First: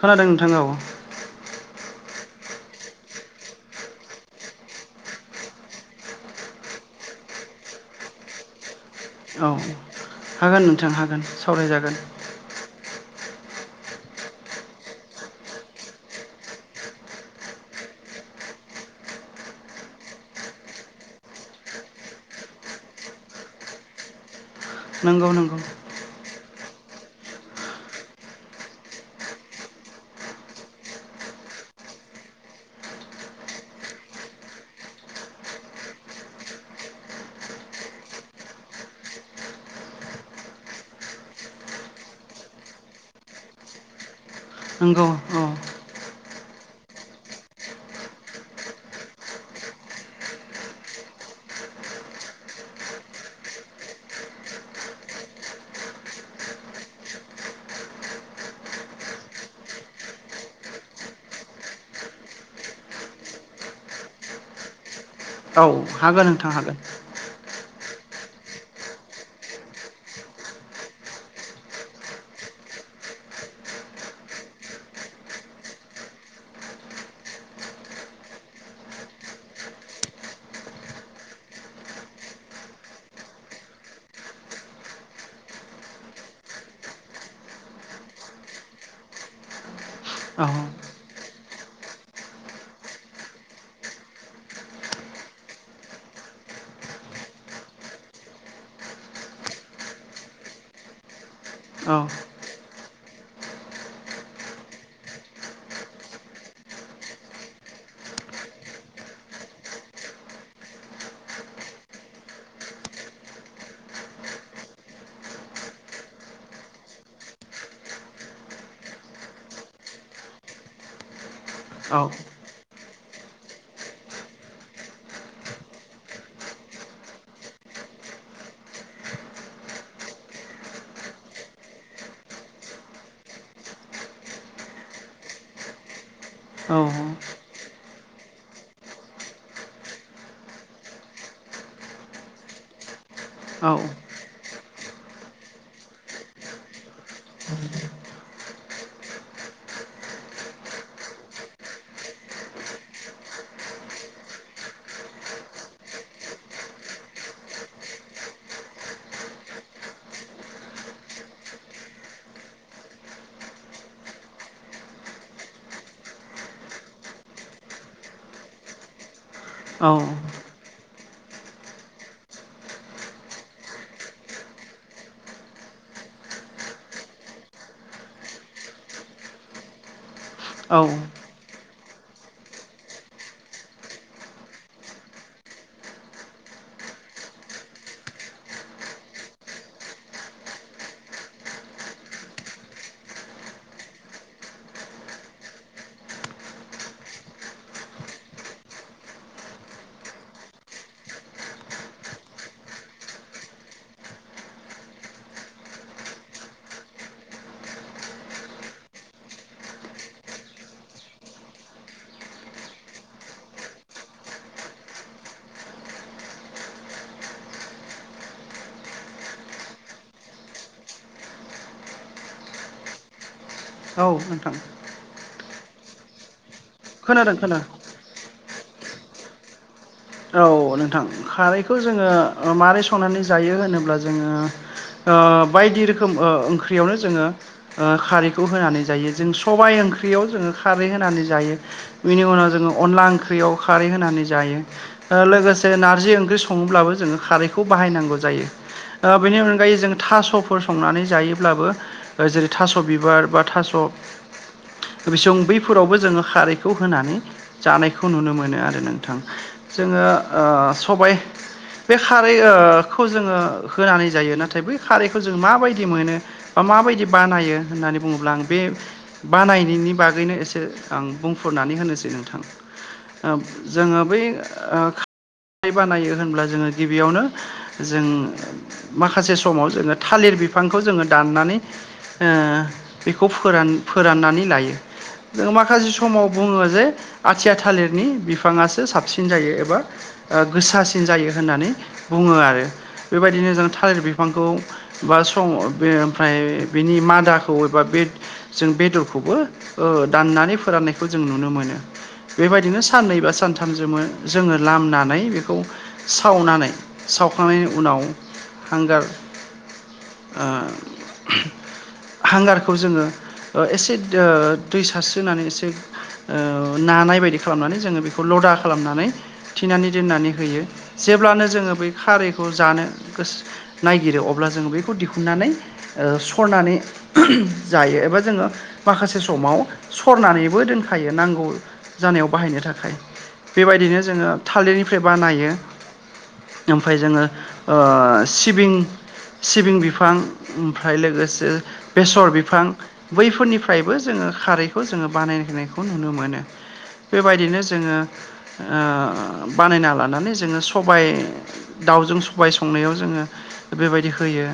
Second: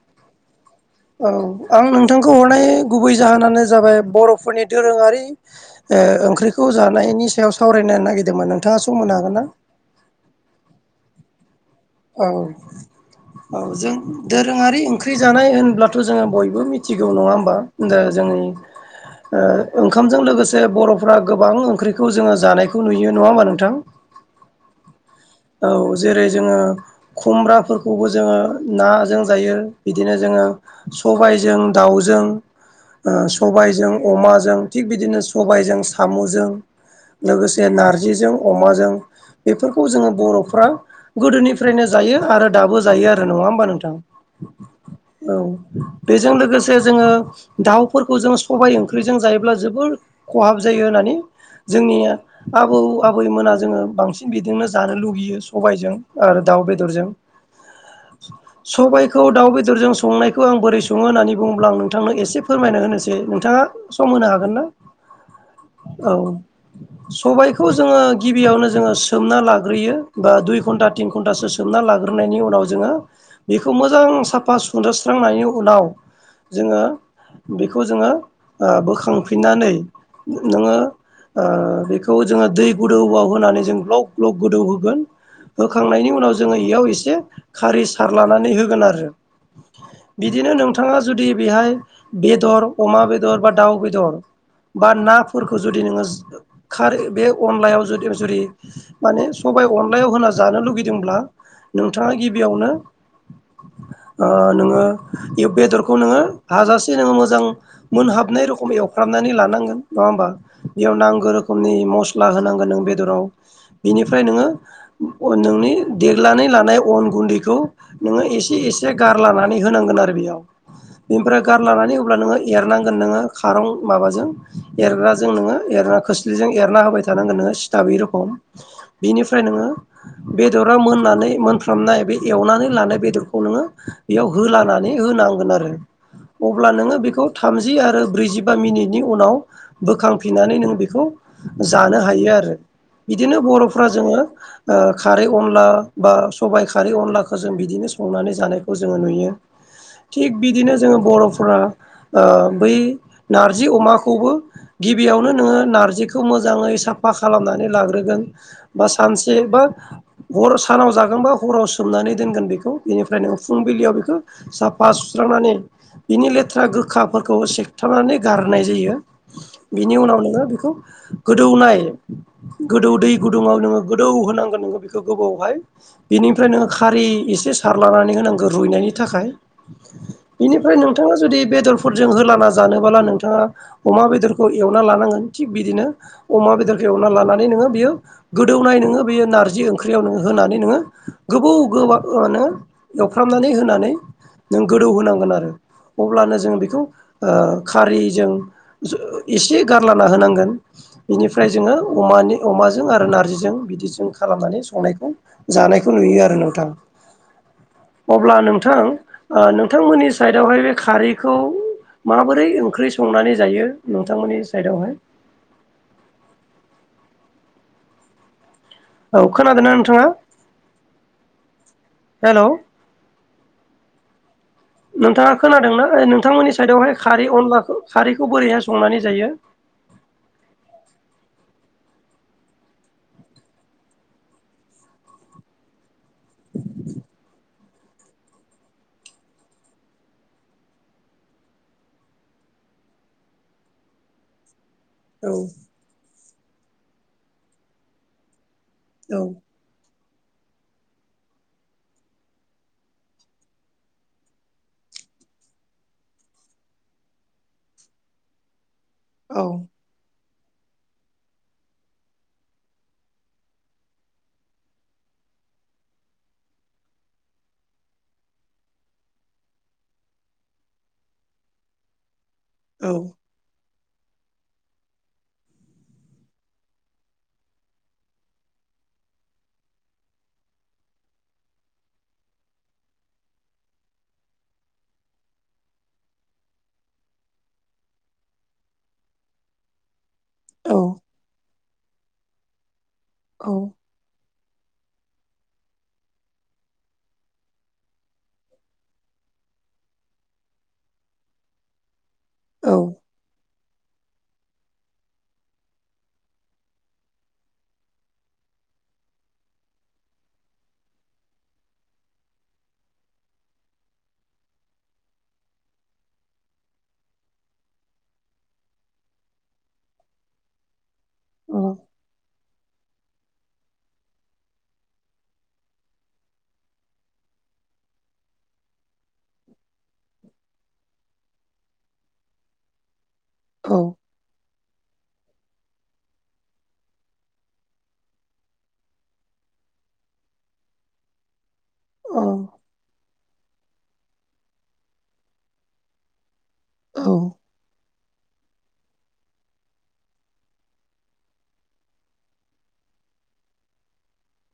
खोनादों नोंथां औ औ आं नोंथांखौ हरनाय गुबै जाहोनानो जाबाय बर'फोरनि दोरोङारि ओ ओंख्रिखौ जानायनि सायाव सावरायनो नागिरदोंमोन नों थाङा सम होनो हागोन ना? औ हागोन नोंथां हागोन सावरायजागोन औ औ जों दोरोङारि ओंख्रि जानाय होनब्लाथ' जोङो बयबो मिथिगौ नङा होमबा दा जोंनि ओ ओंखामजों लोगोसे बर'फ्रा गोबां ओंख्रिखौ जोङो जानायखौ नुयो नङा होमबा नोंथां। नंगौ नंगौ। औ जेरै जोङो खुम्ब्राफोरखौबो जोङो नाजों जायो बिदिनो जोङो सबायजों दाउजों सबायजों अमाजों थिग बिदिनो सबायजों साम'जों लोगोसे नारजिजों अमाजों बेफोरखौ जोङो बर'फ्रा गोदोनिफ्रायनो जायो आरो दाबो जायो आरो नङा होमबा नोंथां। औ। बेजों लोगोसे जोङो दाउफोरखौ जों सबाय ओंख्रिजों जायोब्ला जोबोर खहाब जायो होननानै जोंनि आबौ आबैमोना जोङो बांसिन बिदिनो जानो लुगैयो सबायजों आरो दाउ बेदरजों सबायाइखौ दाउ बेदरजों संनायखौ आं बोरै सङो होन्नानै बुङोब्ला आं नोंथांनो एसे फोरमायना होनोसै नोंथाङा सम होनो हागोन ना? औ हागोन नोंथां हागोन। सबायाइखौ जोङो गिबियावनो जोङो सोमना लागो लाग्रोयो बा दुइ घन्टा तिन घन्टासो सोमना लाग्रोनायनि उनाव जोङो। बेखौ मोजां साफा सुदोस्रांनायनि उनाव जोङो। बेखौ जोङो बोखांफिननानै नोङो ओ बेखौ जोङो दै गोदौआव होनानै जों ग्लग ग्लग गोदौ होगोन। होखांनायनि उनाव जोङो इयाव एसे खारै सारलानानै होगोन आरो औ बिदिनो नोंथाङा जुदि बेहाय बेदर अमा बेदर बा दाउ बेदर बा नाफोरखौ जुदि नोङो खारै- बे अनलायाव जुदि माने सबाइ अनलायाव होना जानो लुगैदोंब्ला औ नोंथाङा गिबियावनो। ओ नोङो बे बेदरखौ नोङो हाजासे नोङो मोजां मोनहाबनाय रोखोम एवफ्रामनानै लानांगोन नङा होमबा। बेयाव नांगौ रोखोमनि मस्ला होनांगोन नों बेदराव बिनिफ्राय नोङो नोंनि देगनानै लानाय अन गुन्दैखौ नोङो एसे एसे गारलानानै होनांगोन आरो बेयाव बेनिफ्राय गारलानानै औ होबब्ला नोङो एरनांगोन नोङो खारं माबाजों एरग्राजों नोङो एरना खोस्लिजों एरना होबाय थानांगोन नोङो। दा बे रोखम बिनिफ्राय नोङो बेदरा मोननानै मोनफ्रामनाय बे एवनानै लानाय बेदरखौ नोङो बेयाव होलानानै होनांगोन आरो अब्ला नोङो बेखौ थामजि आरो ब्रैजिबा मिनिटनि उनाव बोखांफिननानै नों बेखौ जानो हायो आरो। बिदिनो औ बर'फ्रा जोङो ओ खारै अनला बा सबायाइ खारै अनलाखौ जों बिदिनो संनानै जानायखौ जोङो नुयो। थिग बिदिनो जोङो बर'फोरा ओ बै नारजि अमाखौबो गिबियावनो नोङो नारजिखौ मोजाङै साफा खालामनानै लाग्रो। होगोन बा सानसे बा हर सानाव जागोनबा हराव सोमनानै दोनगोन बेखौ बेनिफ्राय नोङो फुंबिलियाव बेखौ साफा सुस्रांनानै बिनि लेथ्रा गोखाफोरखौ सेखथाबनानै गारनाय जायो। बिनि उनाव नोङो बेखौ गोदौनाय गोदौ दै गुदुङाव नोङो गोदौ होनांगोन नोङो बेखौ गोबावहाय बिनिफ्राय नोङ खारै एसे सारलानानै होनांगौ रुइनायनि थाखाय बेनिफ्राय औ नोंथाङा जुदि बेदर फोरजों होलाना जानोब्ला नोंथाङा अमा बेदरखौ एवना लानांगोन थिग बिदिनो अमा बेदरखौ एवना लानानै नोङो बियो गोदौनाय नोङो बेयो नारजि ओंख्रियाव नोङो होनानै नोङो गोबाव गोब एवफ्रामनानै होनानै नों गोदौ होनांगोन आरो। अब्लानो जों बेखौ खारैजों जो इसे गारलाना होनांगोन इनिफ्राय जोङो अमानि अमाजों आरो नारजिजों बिदिजों खालामनानै संनायखौ। जानायखौ नुयो आरो नोंथां। अब्ला नोंथां ओ नोंथांमोननि साइडआवहाय बे खारैखौ माबोरै ओंख्रि संनानै जायो नोंथांमोननि साइडआवहाय।? औ खोनादोंना नोंथाङा हेल'। औ नोंथां। नोंथाङा खोनादोंना नोंथांमोननि साइदआवहाय खारै खोनादों अनला खोनादों खारैखौ बोरैहाय संनानै जायो। औ नोंथां खारैखौ जोङो माबारै संनानै जायो होनोब्ला जोङो ओ बायदि रोखोम ओ ओंख्रिआवनो जोङो ओ खारैखौ होनानै जायो जों सबाय ओंख्रियाव जोङो खारै होनानै जायो। बिनि उनाव जोङो अनला ओंख्रियाव खारै होनानै जायो। औ लोगोसे नारजि ओंख्रि सङोब्लाबो जोङो खारैखौ बाहायनांगौ जायो औ बेनि अन फं गायै जों थास'फोर संनानै जायोब्लाबो जेरै थास' बिबार बा थास'। बिसं बैफोरावबो जोङो खारैखौ होनानै जानायखौ नुनो मोनो आरो नोंथां‌। औ जोङो ओ सबाय बे खारै ओ खौ जोङो होनानै जायो नाथाय बै खारैखो जों माबायदि मोनो। ओ माबायदि बानायो होननानै बुङोब्ला आं बे बानायनायनि बागैनो एसे आं बुंफुरनानै होनोसै नोंथां। औ ओ जोङो बै ओ खारै बानायो होनब्ला जोङो गिबियावनो जों माखासे समाव जोङो थालिर बिफांखौ जोङो दाननानै ओ बेखौ फोरान फोराननानै लायो। माखासे समाव बुङो जे आथिया थालिरनि बिफाङासो साबसिन। हो जायो एबा गोसासिन जायो होननानै बुङो आरो औ बेबायदिनो जों थालिर बि फांखौ बा स बे ओमफ्राय बेनि मादाखौ एबा बे जों बेदरखौबो दाननानै फोराननायखौ जों नुनो मोनो। बेबायदिनो औ साननै बा सानथाम जो जोङो लामनानै बेखौ सावनानै सावखांनायनि उनाव हांगार ओ हांगारखौ जोङो एसे दै सारस्रिनानै एसे ओ नानाय बायदि खालामनानै जोङो बेखौ लदा खालामनानै थिनानै दोननानै होयो जेब्लानो जोङो बै खारैखौ जानो गोसो नायागिरो अब्ला जोङो बेखौ दिहुननानै सरनानै जायो एबा जोङो माखासे समाव सरनानैबो दोनखायो नांगौ जानायाव बाहायनो थाखाय औ बेबायदिनो जोङो थालिरनिफ्राय बानायो ओमफ्राय जोङो ओ सिबिं सिबिं बिफां ओमफ्राय लोगोसे बेसर बिफां बैफोरनिफ्रायबो जोङो खारैखौ जोङो बानायहायखौ नुनो मोनो औ बेबायदिनो जोङो ओ बानायना लानानै जोङो सबाय दाउजों सबाय संनायाव जोङो बेबायदि होयो।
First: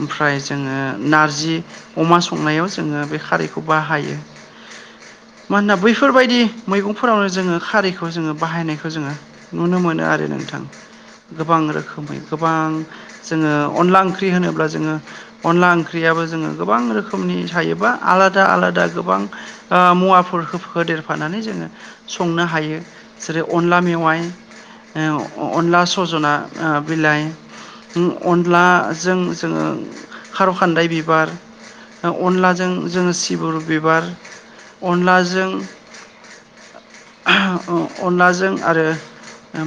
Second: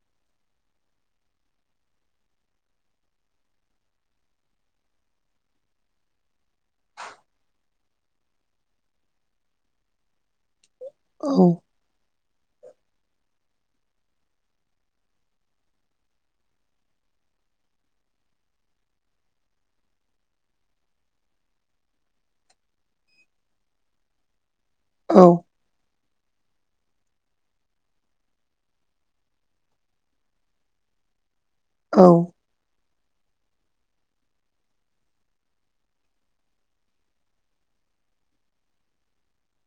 ओमफ्राय जोङो नारजि अमा संनायाव जोङो बे खारैखौ बाहायो। मानोना बैफोरबायदि मैगंफोरावनो जोङो खारैखौ जोङो बाहायनायखौ जोङो नुनो मोनो आरो नोंथां गोबां रोखोमै गोबां जोङो अनला ओंख्रि होनोब्ला जोङो अनला ओंख्रियाबो जोङो गोबां रोखोमनि थायो बा आलादा आलादा गोबां ओ मुवाफोर होदेरफानानै जोङो संनो हायो। जेरै अनला मेवाइ औ ओ अनला सज'ना बिलाइ अनलाजों जोङो खार' खान्दाय बिबार अनलाजों जोङो सिबुरु बिबार अनलाजों अ अनलाजों आरो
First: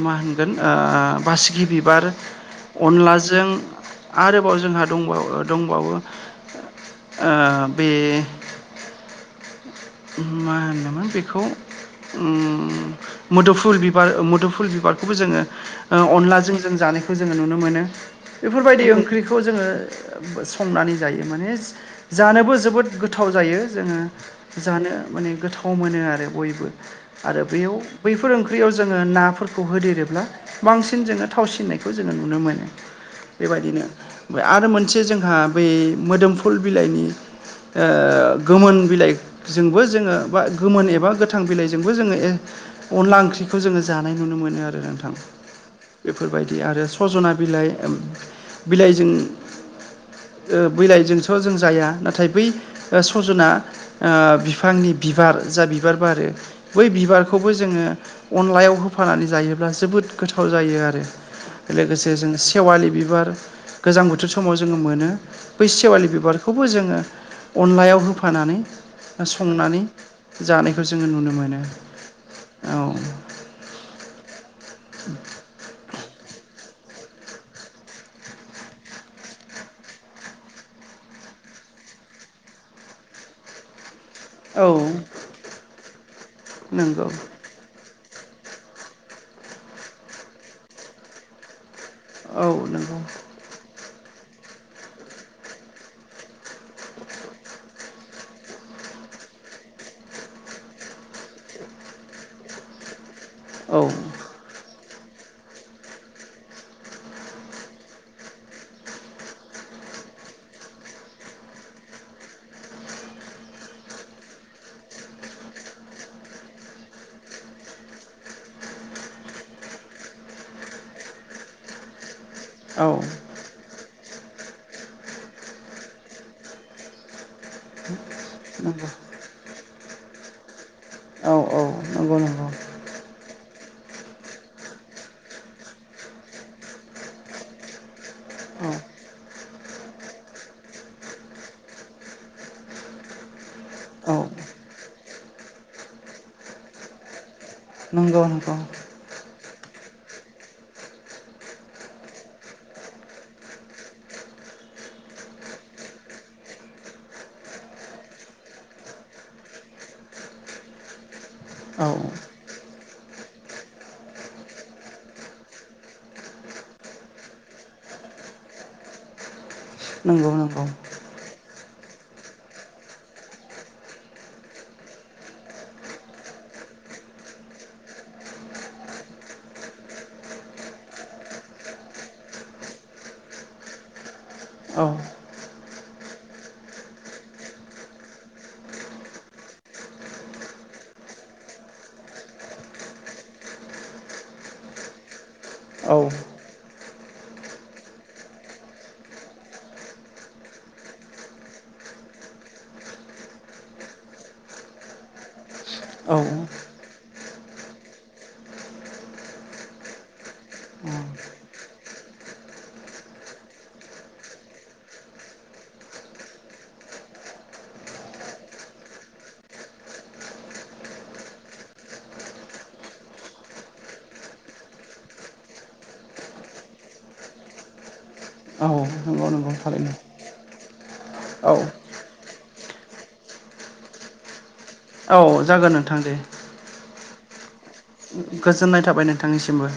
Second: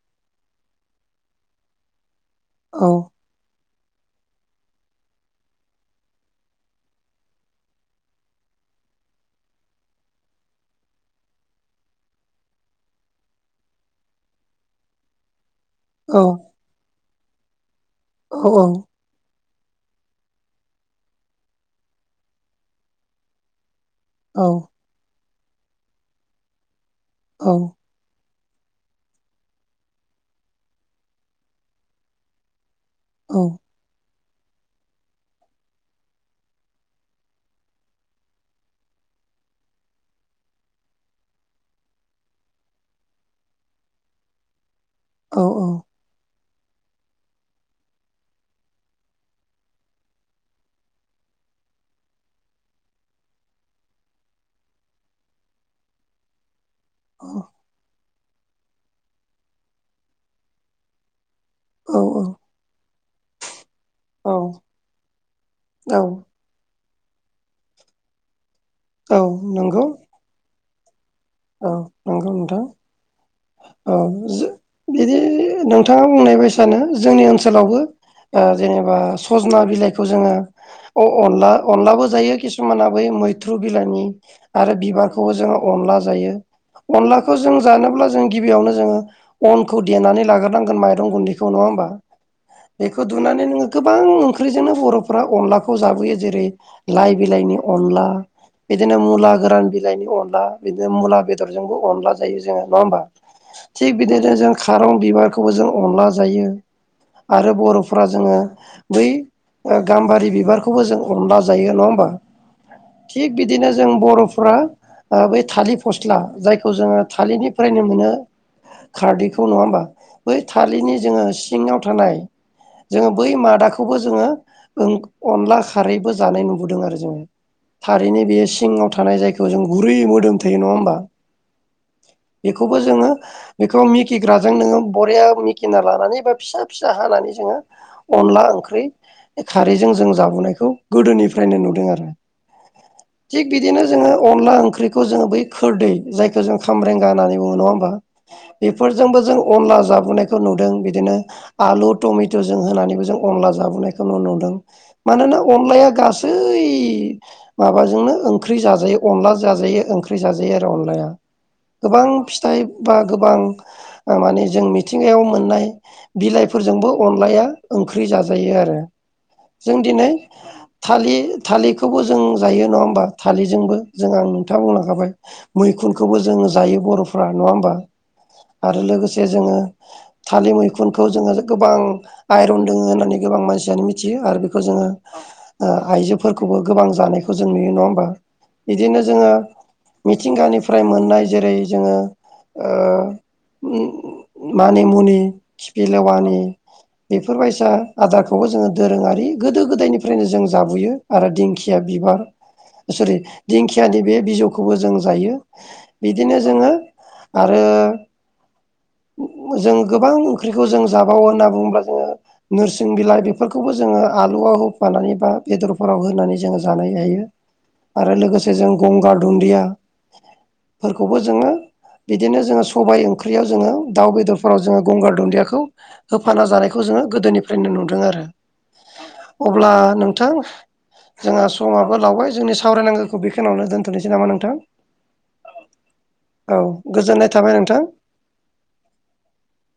मा होनगोन बासिगि बिबार औ अनलाजों आरोबाव जोंहा दंबावो दंबावो ओ बे मा होनोमोन बेखौ उम मोदुफुल बिबार मोदुफुल बिबारखौबो जोङो ओ औ अनलाजों जों जानायखौ जोङो नुनो मोनो। औ बेफोरबायदि ओंख्रि खौ जोङो संनानै जायो। माने जानोबो जोबोद गोथाव जायो जोङो जानो माने गोथाव मोनो आरो बयबो। आरो बेयाव बैफोर ओंख्रियाव जोङो नाफोरखौ होदेरोब्ला बांसिन जोङो थावसिननायखौ जोङो नुनो मोनो। बेबायदिनो आरो मोनसे जोंहा बै मोदोमफुल बिलाइनि ओ गोमोन बिलाइ जोंबो जोङो बा गोमोन एबा गोथां बिलाइजोंबो जोङो अनला ओंख्रिखौ जोङो जानाय नुनो मोनो आरो नोंथां। औ औ। बेफोरबायदि आरो सजना बिलाइ बिलाइजों ओ बिलाइजोंस' जों जाया नाथाय बै ओ सजना ओ बिफांनि बिबार जा बिबार बारो बै बिबारखौबो जोङो अनलायाव होफानानै जायोब्ला जोबोद गोथाव जायो आरो। लोगोसे औ जों सेवालि बिबार गोजां बोथोर समाव औ जोङो मोनो। बै औ सेवालि बिबार खौबो जोङो अनलायाव होफानानै औ संनानै नंगौ जानायखौ जोङो नुनो मोनो। औ नंगौ नोंथां। औ औ जो बिदि नोंथाङा बुंनाय बायसानो जोंनि ओनसोलावबो ओ जेनेबा सजना बिलाइखौ जोङो अ अनला अनलाबो जायो किसुमाना बै मैथ्रु बिलाइनि औ आरो बिबारखौबो जोङो अनला जायो। नंगौ अनलाखौ जों जानोब्ला जों गिबियावनो जोङो अनखौ देनानै लाग्रोनांगोन माइरं गुन्दैखौ नङा होमबा? औ नंगौ बेखौ दुनानै नों गोबां ओंख्रिजोंनो बर'फ्रा अनलाखौ जाबोयो जेरै लाइ बिलाइनि अनला बिदिनो मुला गोरान बिलाइनि अनला बिदिनो मुला बेदरजोंबो अनला जायो जोङो नङा होमबा? औ थिग बिदि नों जों खारं बिबारखौबो जों अनला जायो। आरो बर'फ्रा जोङो बै ओ गाम्बारि बिबारखौबो जों अनला जायो नङा होमबा? थिग बिदिनो जों बर'फ्रा ओ बै थालिर फस्ला जायखौ जोङो थालिरनि फ्रायनो मोनो खारदैखौ नङा होमबा? बै थालिरनि जोङो सिङाव थानाय औ जोङो बै मादा खौबो जोङो ओं अनला खारैबो जानाय नुबोदों आरो जोङो। थारैनो बेयो सिङाव नंगौ थानाय जायखौ जों गुरै मोदोम थायो नङा होम [unintelligible] बा? औ औ नंगौ नंगौ बेखौबो जोङो बेखौ मिकिग्राजों नोङो बरिया मिकिना लानानै बा फिसा फिसा हानानै जोङो अनला ओंख्रि खारैजों जों जाबोनायखौ गोदोनिफ्रायनो नुदों आरो। थिग बिदिनो जोङो औ अनला ओंख्रिखौ जोङो बै खोरदै जायखौ जों खामब्रें गा होननानै बुङो नङा होमबा? नंगौ नंगौ बेफोरजोंबो जों अनला जाबोनायखौ नुदों बिदिनो आलु, टमेट' जों होनानैबो जों अनला जाबोनायखौ न नुदों। मानोना अनलाया गासै माबाजोंनो ओंख्रि जाजायो अनला जाजायो ओं ख्रि जाजायो आरो अनलाया। औ गोबां फिथाइ बा गोबां ओ माने जों मिथिंगायाव मोननाय बिलाइफोरजोंबो अनलाया ओंख्रि जाजायो आरो। जों दिनै नंगौ नंगौ थालिर थालिरखौबो जों जायो नङा होमबा? थालिरजोंबो जों आं नोंथाङा मोनहा खाबाय। मैखुनखौबो जोङो जायो बर'फ्रा नङा होमबा? आरो लोगोसे जोङो थालिर मैखुनखौ जोङो गोबां आइरन दोङो होननानै गोबां मानसियानो मिथियो आरो बे खौ औ जोंङो ओ आइजोफोरखौबो गोबां जानायखौ जों नुयो नंङा होमबा? बिदिनो जोंङो मिथिंगानिफ्राय मोननाय जेरै जोंङो ओ उम मानिमुनि औ खिफिलेवानि बेफोरबायसा आदारखौबो जोंङो दोरोंङारि गोदो गोदायनिफ्रायनो जों जाबुयो। आरो दिंखिया बिबार अ सरि दिंखियानि बे बिजौ खौबो जों जायो औ बिदिनो जोंङो आरो उम्म जों गोबां ख्रिखौ जों जाबावो होनना बुंङोब्ला जोंङो नोरसिं बिलाइ बेफोरखौबो जोंङो आलुआव होफानानै बा बेदरफोराव होनानै जोंङो जानाय जायो। आरो लोगोसे जों गंगार दुन्दिया फोरखौबो जोंङो बिदिनो जोंङो सबायाइ ओंख्रियाव जोंङो दाउ बेदरफोराव जोंङो गंगार दुन्दियाखौ हो फानना जानायखौ जोंङो गोदोनिफ्रायनो नुदों आरो। अ नंगौ नंगौ अब्ला थारैनो। नोंथां जोंहा औ समाबो लावबाय जोंनि सावरायनांगौखो बेखिनियावनो दोनथ'नोसै नामा नोंथां? औ जागोन नोंथां दे। औ गोजोननाय थाबाय नोंथां। ओ ओम गोजोननाय थाबाय नोंथांनिसिमबो।